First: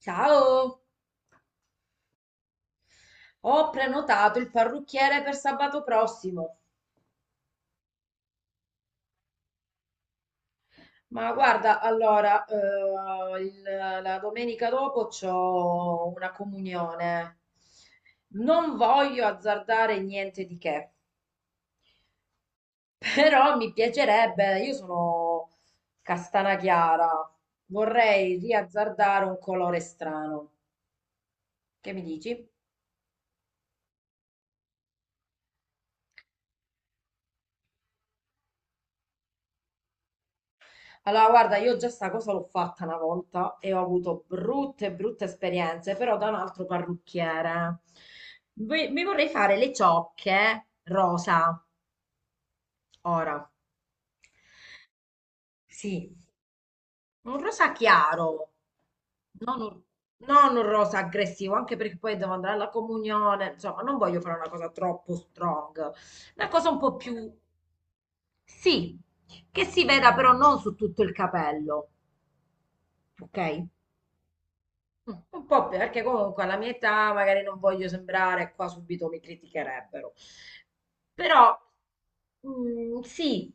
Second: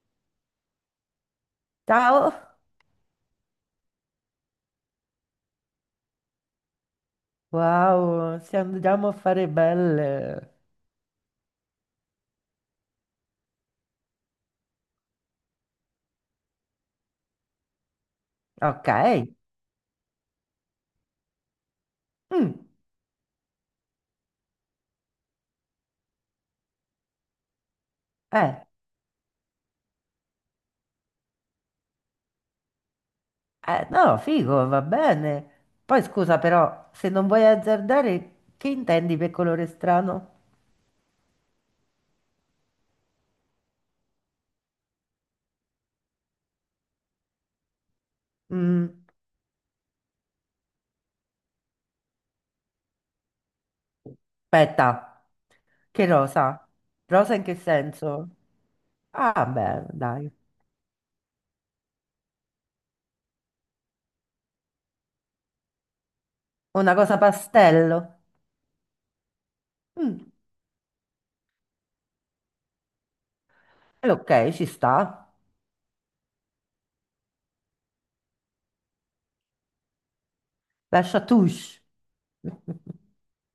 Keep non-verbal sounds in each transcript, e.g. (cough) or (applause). Ciao, Ciao! ho prenotato il parrucchiere per sabato prossimo, Wow, se andiamo a fare belle. ma guarda, allora, la domenica dopo c'ho una comunione. Non Ok. voglio azzardare niente di che, Mm. però mi piacerebbe, io sono castana chiara, vorrei eh, riazzardare un colore strano. Che mi dici? No, figo, va bene. Poi scusa però, se non vuoi azzardare, che intendi per colore strano? Allora, guarda, io già sta cosa l'ho fatta una volta e ho avuto brutte, brutte esperienze, però da un altro parrucchiere. Mm, Mi vorrei fare le ciocche rosa, ora. Aspetta, che Sì, rosa? Rosa un in che rosa senso? chiaro, Ah, non un, beh, dai. non un rosa aggressivo, anche perché poi devo andare alla comunione, insomma, non voglio fare una cosa troppo strong, una cosa un po' Una più, cosa pastello. sì, che si veda però Mm, non su tutto il capello, ok? Ok, ci Mm, sta. Un po' perché comunque alla mia età magari non voglio sembrare, qua subito mi criticherebbero. Lascia Però touche. mm, sì,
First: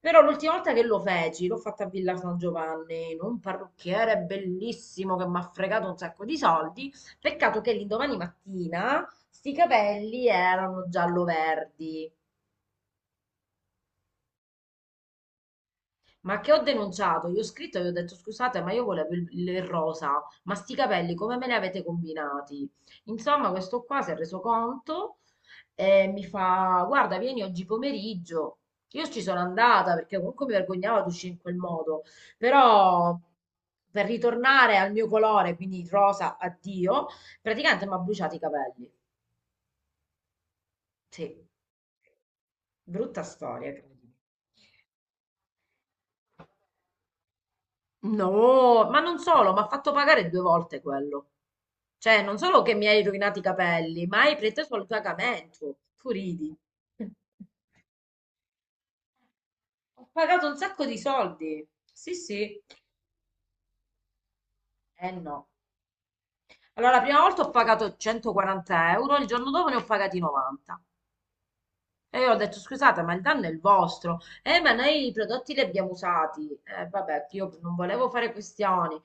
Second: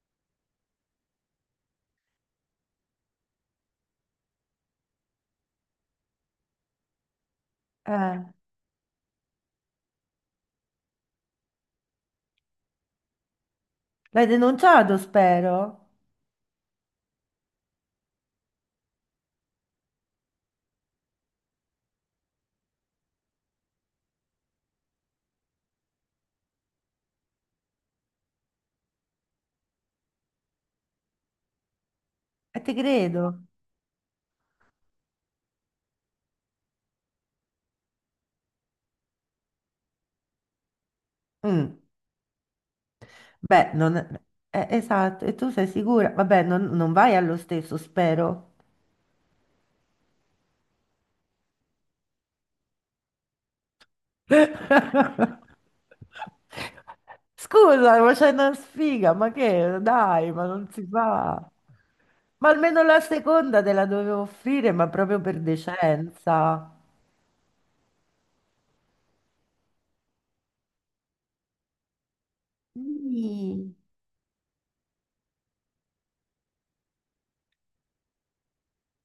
però l'ultima volta che lo feci, l'ho fatta a Villa San Giovanni, in un parrucchiere bellissimo che mi ha fregato un sacco di soldi. Peccato che l'indomani Eh, mattina sti capelli erano giallo-verdi. L'hai denunciato, spero. Ma che ho denunciato? Io ho scritto e gli ho detto scusate, ma io volevo il rosa, ma sti capelli come me li avete combinati? Insomma, questo qua si è reso conto e mi fa guarda, vieni oggi pomeriggio. Io ci sono andata perché comunque mi vergognavo ad uscire in quel modo, E ti però credo. per ritornare al mio colore, quindi rosa, addio, praticamente mi ha bruciato i capelli. Sì, Mm. brutta storia, Beh, non... credimi. Eh, esatto, e tu sei sicura? Vabbè, non vai allo stesso, spero. No, ma non solo, mi ha fatto pagare due volte quello. Cioè, non solo che mi hai rovinato i capelli, ma hai preteso il pagamento. Tu ridi. Scusa, ma c'è una sfiga, ma che? Ho Dai, ma pagato un non sacco si di fa. soldi. Sì, Ma sì. almeno la seconda te la dovevo offrire, ma Eh proprio per no. decenza. Allora, la prima volta ho pagato 140 euro, il giorno dopo ne ho pagati 90. E io ho detto, scusate, ma il danno è il Sì. vostro. Ma noi i prodotti li abbiamo usati. Vabbè, io non volevo fare questioni.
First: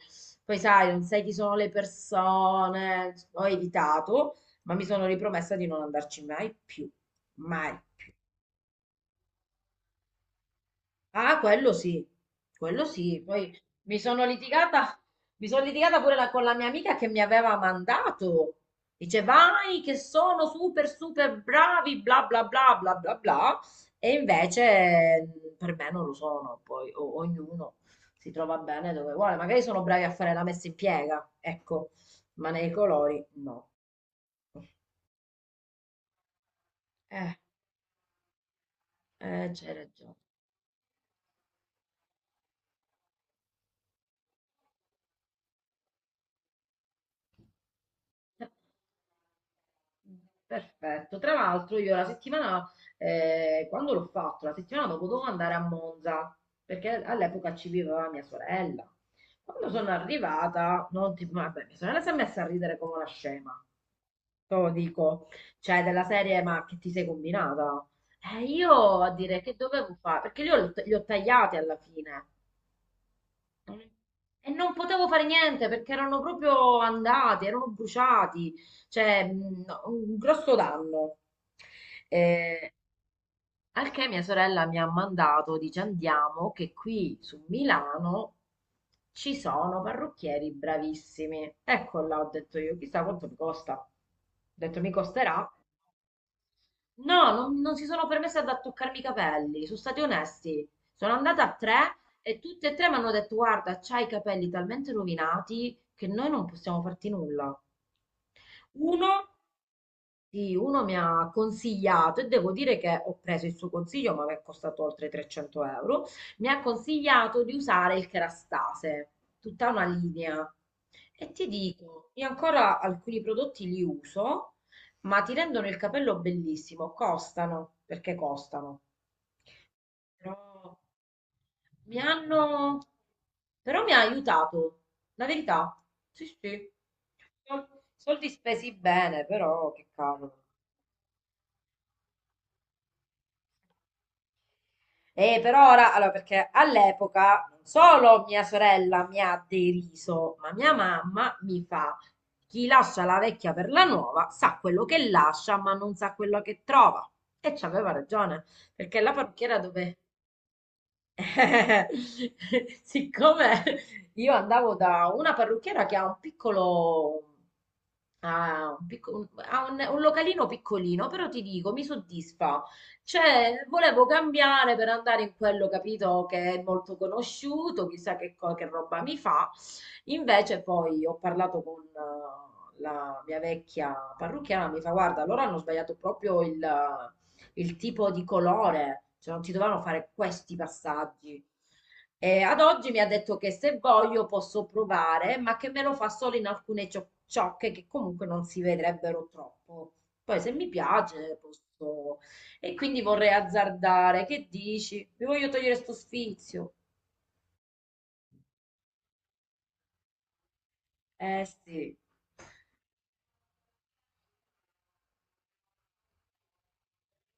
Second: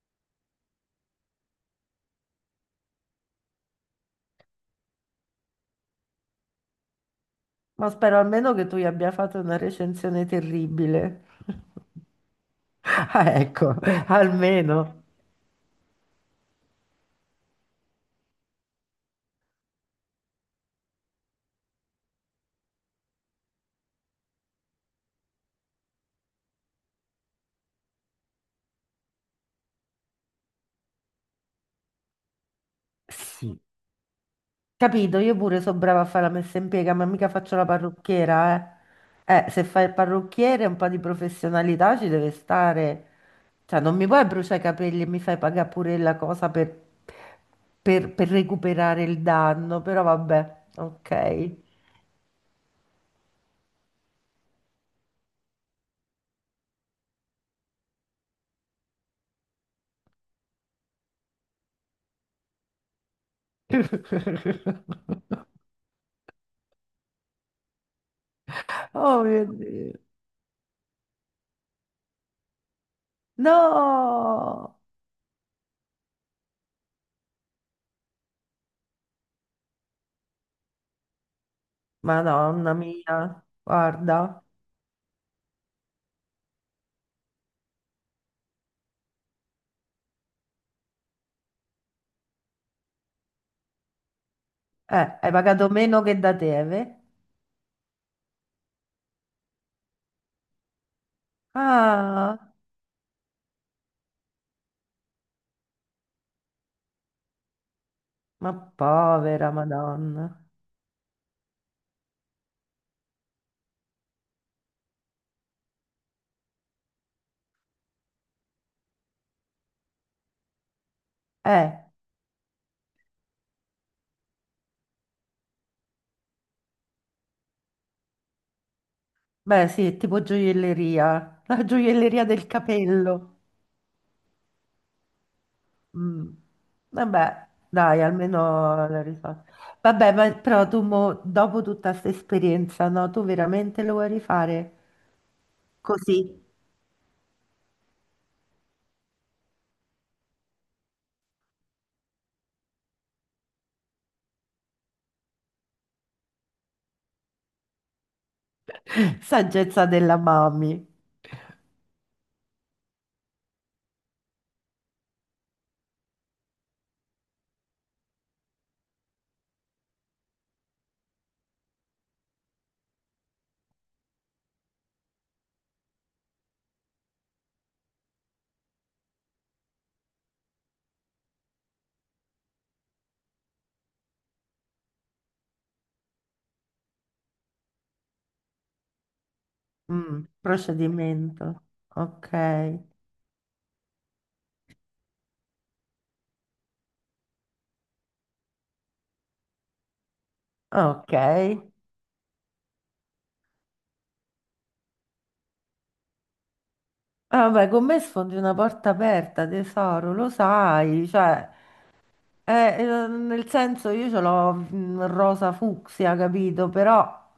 Poi sai, non sai chi sono le persone. Ho evitato, ma mi sono ripromessa di non andarci mai più. Mai. Ma spero almeno che tu gli abbia fatto una recensione terribile. Ah, (laughs) quello sì, quello sì. Ah, Poi ecco, mi sono litigata, almeno. mi sono litigata con la mia amica che mi aveva mandato. Dice, vai, che sono super, super bravi, bla bla bla bla bla bla. E invece per me non lo sono. Poi ognuno si trova bene dove vuole. Magari sono bravi a fare la messa in piega, ecco, ma nei colori Sì. no. Capito, io pure so brava a fare la messa in piega, ma mica Eh, faccio la parrucchiera, eh. Se c'è fai il ragione. parrucchiere un po' di professionalità ci deve stare. Cioè, non mi puoi bruciare i capelli e mi fai pagare pure la cosa per recuperare il danno, però vabbè, Perfetto. Tra ok. l'altro io la settimana, quando l'ho fatto, la settimana dopo dovevo andare a Monza, perché all'epoca ci viveva mia sorella. Quando sono arrivata, non ti, vabbè, mia sorella si è messa a ridere come una scema. Te lo dico, cioè della serie, ma che ti sei combinata? E io a Oh dire mio che Dio. dovevo fare, perché io li ho tagliati alla fine, e non No! potevo fare niente perché erano proprio andati, erano bruciati, cioè no, un grosso danno. Eh, Madonna mia, al che mia guarda. sorella mi ha mandato, dice andiamo, che qui su Milano ci sono parrucchieri bravissimi. Ecco là, ho detto io, chissà quanto mi costa. Ho detto mi Hai costerà. pagato meno che da te, eh? No, non si sono permesse ad toccarmi i capelli, sono stati onesti. Sono andata a tre Ah, e tutte e tre mi hanno detto: Guarda, c'hai i capelli talmente rovinati che noi non possiamo farti nulla. ma Uno povera Madonna. sì, uno mi ha consigliato e devo dire che ho preso il suo consiglio, ma mi è costato oltre 300 euro. Mi ha consigliato di usare il Kerastase, tutta una linea. E ti Eh. dico, io ancora alcuni prodotti li uso, ma ti rendono il capello bellissimo. Costano, perché costano. Beh, sì, è tipo Però gioielleria, (laughs) la mi gioielleria del hanno... capello. Però mi ha aiutato, la verità. Sì, Mm. sì. Vabbè, Sol- dai, Soldi spesi almeno la bene, risposta. però che Vabbè, ma cavolo. però tu mo, dopo tutta questa esperienza, no, tu veramente lo vuoi rifare? E per ora, allora, Così, perché all'epoca non solo mia sorella mi ha deriso, ma mia mamma mi fa, chi lascia la vecchia per la nuova sa quello che lascia, ma non sa quello che trova. E c'aveva ragione, perché la (laughs) parrucchiera saggezza dove della mami. eh, (laughs) Siccome io andavo da una parrucchiera che ha un piccolo, ha un, picco- un- ha un localino piccolino, però ti dico, mi soddisfa. Cioè, volevo cambiare per andare in quello, capito, che è molto conosciuto, chissà che, che roba mi fa. Invece poi ho parlato con la mia vecchia parrucchiera, mi fa, guarda, loro hanno sbagliato proprio il tipo di colore, cioè non si dovevano fare questi passaggi. Procedimento. Ok, E ad oggi mi ha detto che se voglio posso provare, ma che me lo fa solo in alcune ciocche che comunque non si vedrebbero troppo. Poi se mi piace ok. posso... E quindi vorrei azzardare. Che dici? Mi voglio togliere sto sfizio. Ah, vabbè, con me sfondi una porta aperta, tesoro, lo sai, Eh cioè... sì. Nel senso io ce l'ho rosa fucsia, capito? Però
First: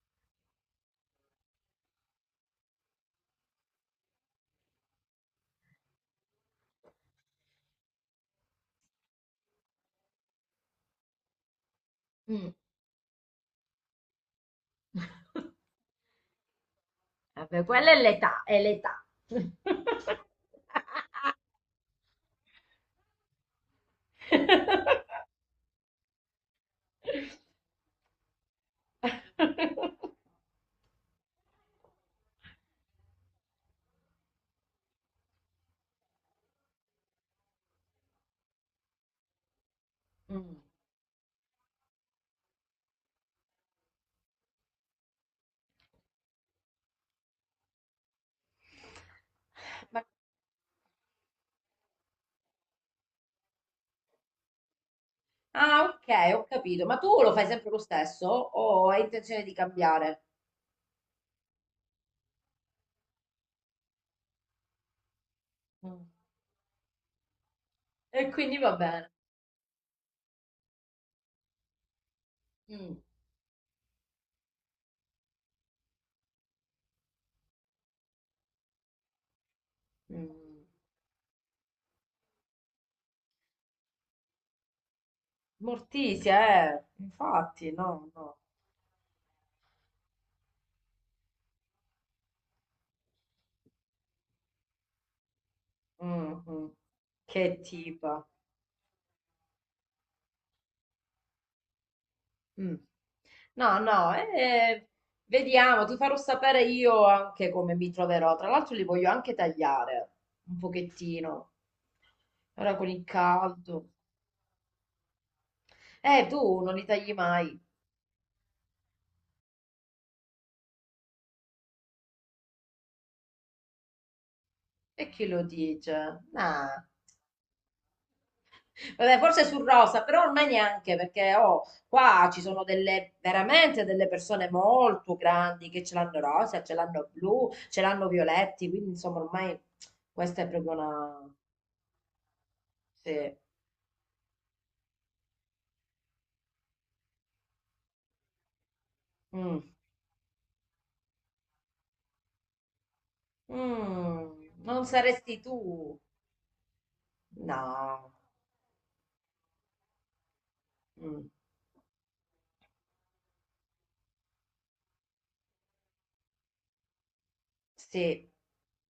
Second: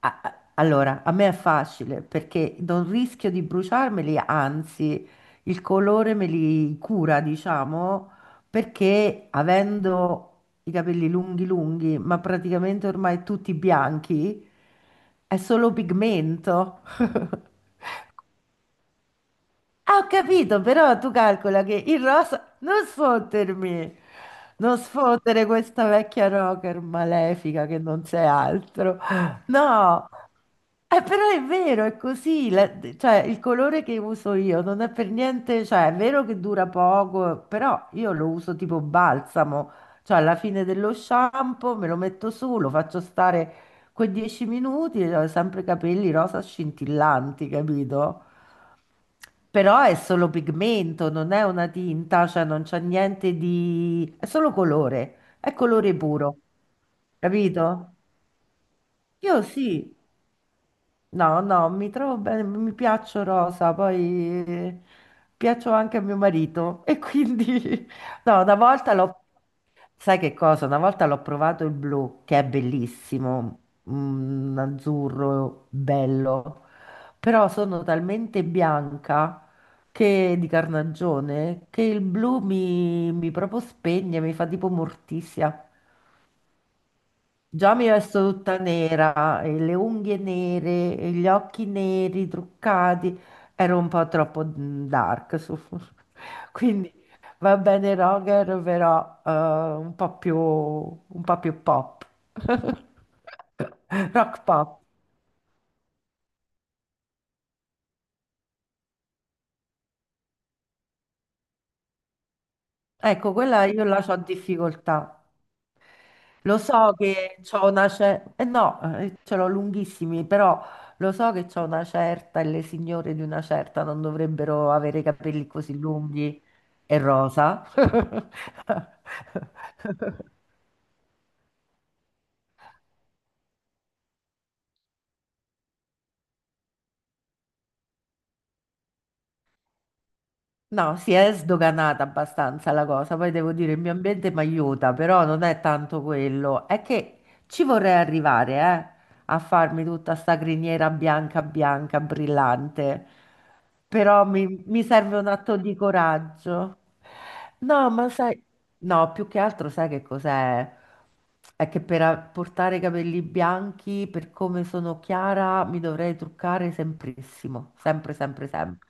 allora a me è facile perché non rischio di bruciarmeli, anzi il colore me li cura, diciamo, perché avendo i capelli lunghi lunghi, ma Mm. praticamente ormai tutti bianchi, è solo (laughs) pigmento. Vabbè, (laughs) quella è l'età, è l'età. Ah, ho capito, però tu calcola che il rosa... Non sfottermi! Non (laughs) sfottere questa vecchia rocker malefica che non sei altro. No! Però è vero, è così. Cioè, il colore che uso io non è per niente... Cioè, è vero che dura poco, però io lo uso tipo balsamo. Cioè, alla Mm. fine dello shampoo me lo metto su, lo faccio stare quei 10 minuti e ho sempre i capelli rosa scintillanti, capito? Però è Ma- solo pigmento, non è una tinta, cioè non c'è niente di... è solo colore, è Ah, colore ok, puro, ho capito. Ma tu lo fai sempre lo capito? stesso o hai Io intenzione di sì. cambiare? No, no, mi trovo bene, mi piaccio rosa, poi piaccio anche Mm. a mio marito e quindi (laughs) E no, una quindi va volta bene. l'ho, sai che cosa? Una volta l'ho provato il blu, che è Mm. bellissimo, un azzurro bello, però sono talmente bianca che di Mm. carnagione che il blu mi proprio spegne, mi fa tipo morticia. Morticia, eh. Infatti, Già mi no, resto no. tutta nera, e le unghie nere, e gli occhi neri, truccati. Ero un po' troppo dark. (laughs) Mm, mm. Quindi va Che bene tipo. Roger, però un po' più pop. Mm. (laughs) No, no, Rock pop. Vediamo, ti farò sapere io anche come mi troverò. Tra l'altro li voglio anche tagliare un pochettino, ora con il Ecco, quella io caldo. la so difficoltà. Lo Tu non li so tagli che mai. c'ho una certa, eh no, ce l'ho lunghissimi, però lo so che c'ho una certa e le signore di una certa non dovrebbero avere i E chi lo capelli così dice? lunghi Ah. e rosa. (laughs) Vabbè, forse sul rosa, però ormai neanche perché oh, qua ci sono delle veramente delle persone molto grandi che ce l'hanno rosa, ce l'hanno blu, ce l'hanno violetti, quindi insomma ormai questa è proprio No, si una... è sdoganata abbastanza la cosa, poi Sì. devo dire il mio ambiente mi aiuta, però non è tanto quello, è che ci vorrei arrivare, eh. A Mm. farmi tutta sta criniera bianca, bianca, brillante. Però Mm. mi Non serve un saresti atto tu? di coraggio. No, ma No. sai, no, più che altro sai che cos'è? Mm. È che per portare i capelli bianchi, per come sono chiara, mi dovrei truccare semprissimo, sempre, Sì. sempre, sempre.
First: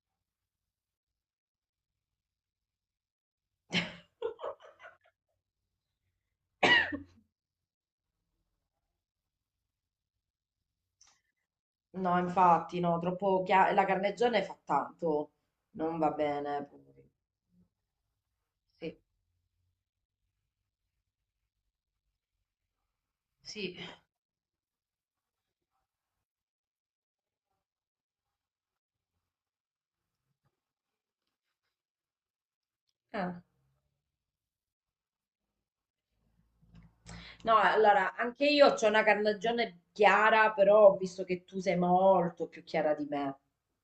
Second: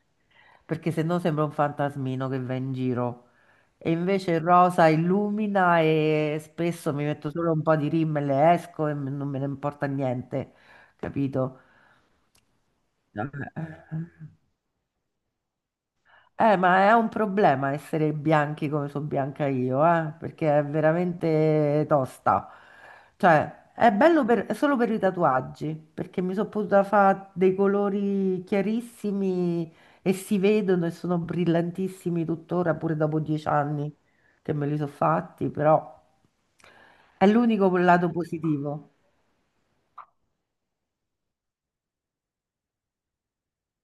Perché se no sembra un fantasmino che va in giro. E invece il (laughs) rosa illumina e spesso mi metto solo un po' di rimmel e esco e non me ne importa niente, capito? No, infatti, no, Eh. La carnegione fa tanto. Non va bene. Ma Poi. è un problema essere bianchi come Sì, sono bianca io, perché è veramente tosta. Cioè, sì. è bello è solo per i tatuaggi, perché mi sono potuta fare dei colori chiarissimi e si vedono e sono brillantissimi tuttora, pure dopo Eh. 10 anni che me li sono fatti, però è No, l'unico lato allora, anche io ho positivo. una carnagione chiara, però ho visto che tu sei molto più chiara di me.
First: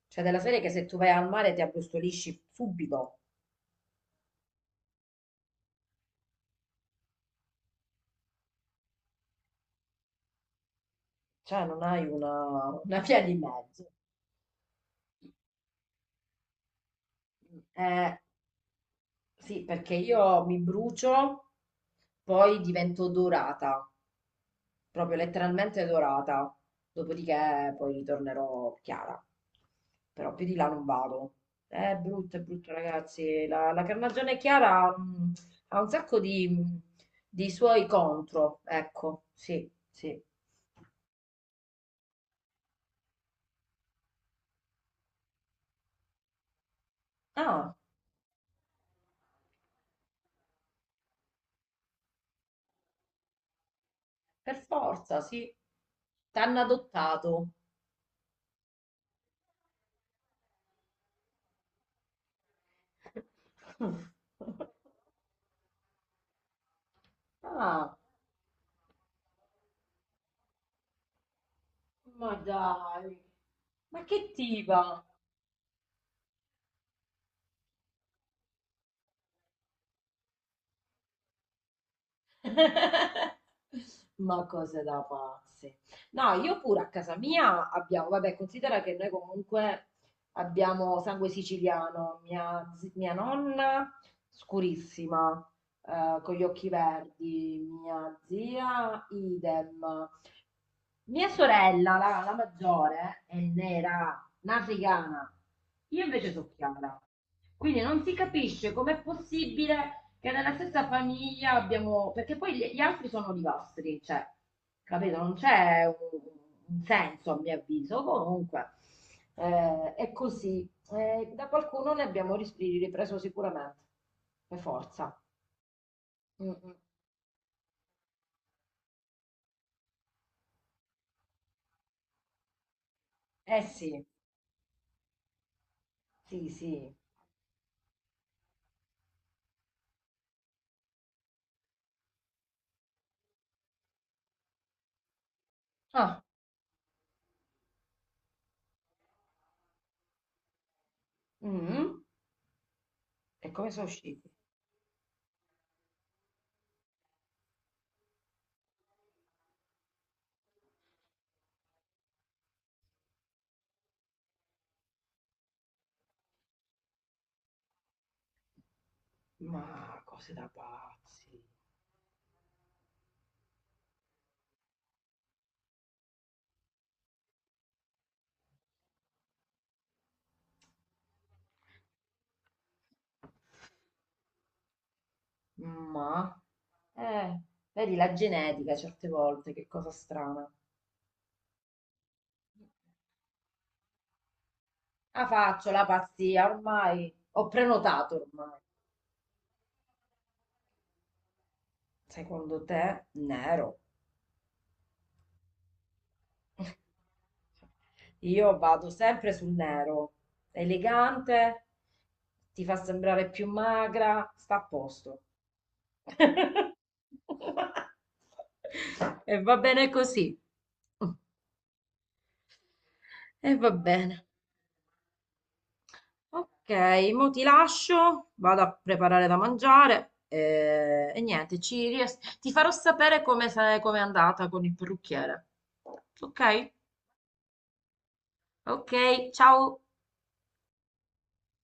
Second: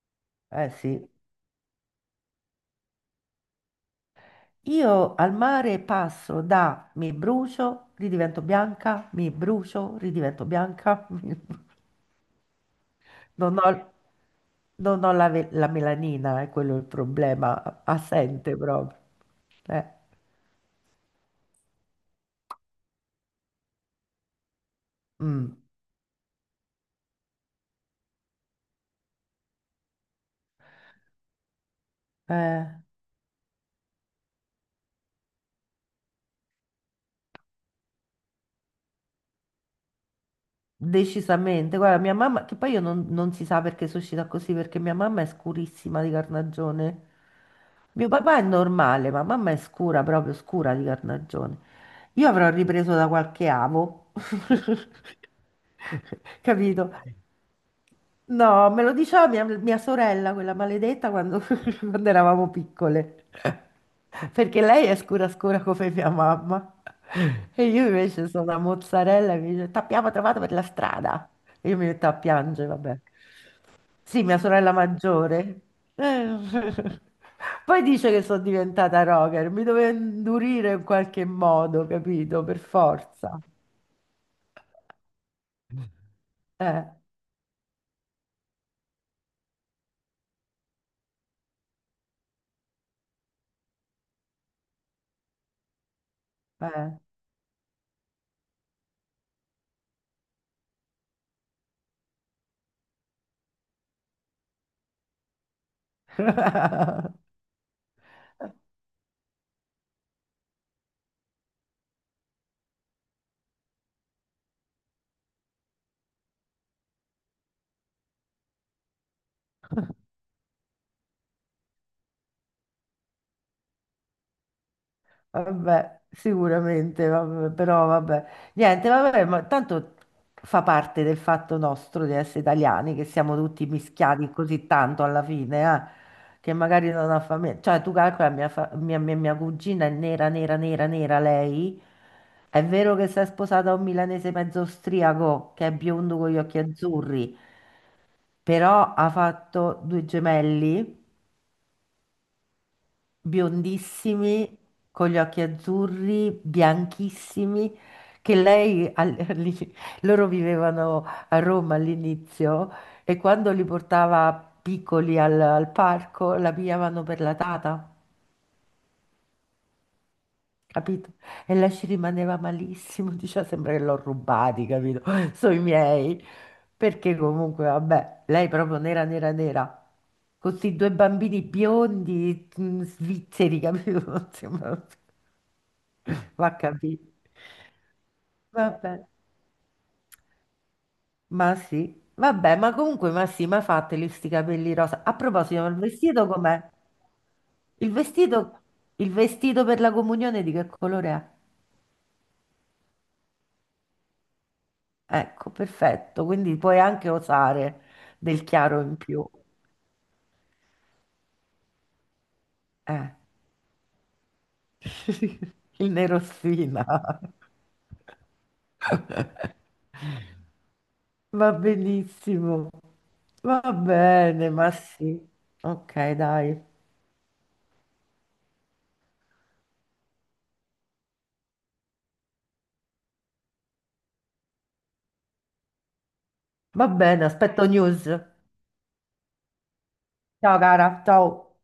Cioè, della serie che Eh se tu sì. vai al mare ti abbrustolisci subito. Io al mare passo da mi brucio, ridivento bianca, mi brucio, ridivento bianca. (laughs) Cioè, non hai una via di Non ho, mezzo. non ho la, la melanina, è quello il problema, Eh, assente proprio. sì, Eh. perché io mi brucio, poi divento dorata. Proprio Mm, letteralmente dorata. Dopodiché poi ritornerò chiara. Però più di là non vado. È brutto, eh. ragazzi. La carnagione chiara ha un sacco di suoi contro. Ecco, sì, sì. Decisamente, guarda, mia mamma, che poi io non, non si sa perché sono uscita così, perché mia mamma è scurissima di carnagione. Ah, Mio papà è normale, ma mamma è scura, proprio scura di carnagione. Io avrò ripreso da qualche avo, per (laughs) forza, sì. T'hanno capito? adottato. No, me lo diceva mia sorella, quella maledetta, quando, (laughs) quando eravamo piccole. Perché (laughs) lei è scura scura come mia mamma. E io Ah, invece sono una mozzarella e mi dice, t'abbiamo trovato per la strada. E io mi metto a ma piangere, vabbè. dai, ma Sì, che mia sorella tipa? maggiore. Eh. (laughs) Poi dice che sono diventata rocker, mi doveva indurire in qualche modo, capito? Per forza. (laughs) Ma cose da pazzi. No, io pure Eh, a casa mia abbiamo, vabbè, considera che noi comunque abbiamo sangue siciliano, mia nonna scurissima, con gli occhi eh. verdi, mia zia idem, mia sorella, la maggiore, è nera, africana. Io invece sono chiara. (laughs) Quindi non si capisce com'è possibile che nella stessa famiglia abbiamo... Perché poi gli altri sono olivastri, cioè, capito? Non c'è un senso, a mio avviso. Comunque, è così. Da qualcuno ne abbiamo ripreso sicuramente, per forza. Vabbè, Mm, mm. sicuramente, vabbè, però vabbè, niente, vabbè, ma tanto fa parte del fatto nostro di essere italiani, che siamo Eh tutti sì, mischiati così tanto alla fine, sì, che magari sì. non ha famiglia. Cioè, tu calcola, mia, fa- mia, mia- mia cugina è nera, nera, nera, nera lei. È vero che si è sposata a un milanese mezzo austriaco, che è biondo Ah, con gli occhi azzurri, però ha fatto due gemelli. Mm. E come sono usciti? Biondissimi, con gli occhi azzurri, bianchissimi, che lei, (laughs) loro vivevano a Roma all'inizio e quando li portava piccoli al parco la pigliavano per la tata. Ma cose da Capito? pazzi. E lei ci rimaneva malissimo, (laughs) diceva sembra che l'ho rubati, capito? (laughs) Sono i miei. Perché comunque, vabbè, lei proprio nera, nera, nera. Con questi due bambini biondi, svizzeri, capito? (laughs) Ma, Va capito. eh, vedi la genetica Vabbè, certe volte, che cosa strana. ma sì. Vabbè, ma comunque, ma sì, ma fateli sti capelli rosa. A Ah, proposito, ma faccio il la vestito pazzia, com'è? ormai ho Il prenotato ormai. vestito, il vestito per la comunione di che colore Secondo te, nero. è? Ecco, perfetto. Quindi puoi anche (laughs) osare del Io chiaro vado in più. sempre sul nero. Elegante, ti fa Eh. sembrare più magra, sta a posto. (laughs) Il (laughs) nerosfina. E (laughs) va bene così. Va benissimo. E Va va bene. bene, ma sì. Ok, dai. Ok, mo ti lascio, vado a preparare da mangiare niente, ti farò sapere come, come è andata con il parrucchiere. Ok? Va bene, aspetto news. Ok, ciao. Ciao cara, ciao.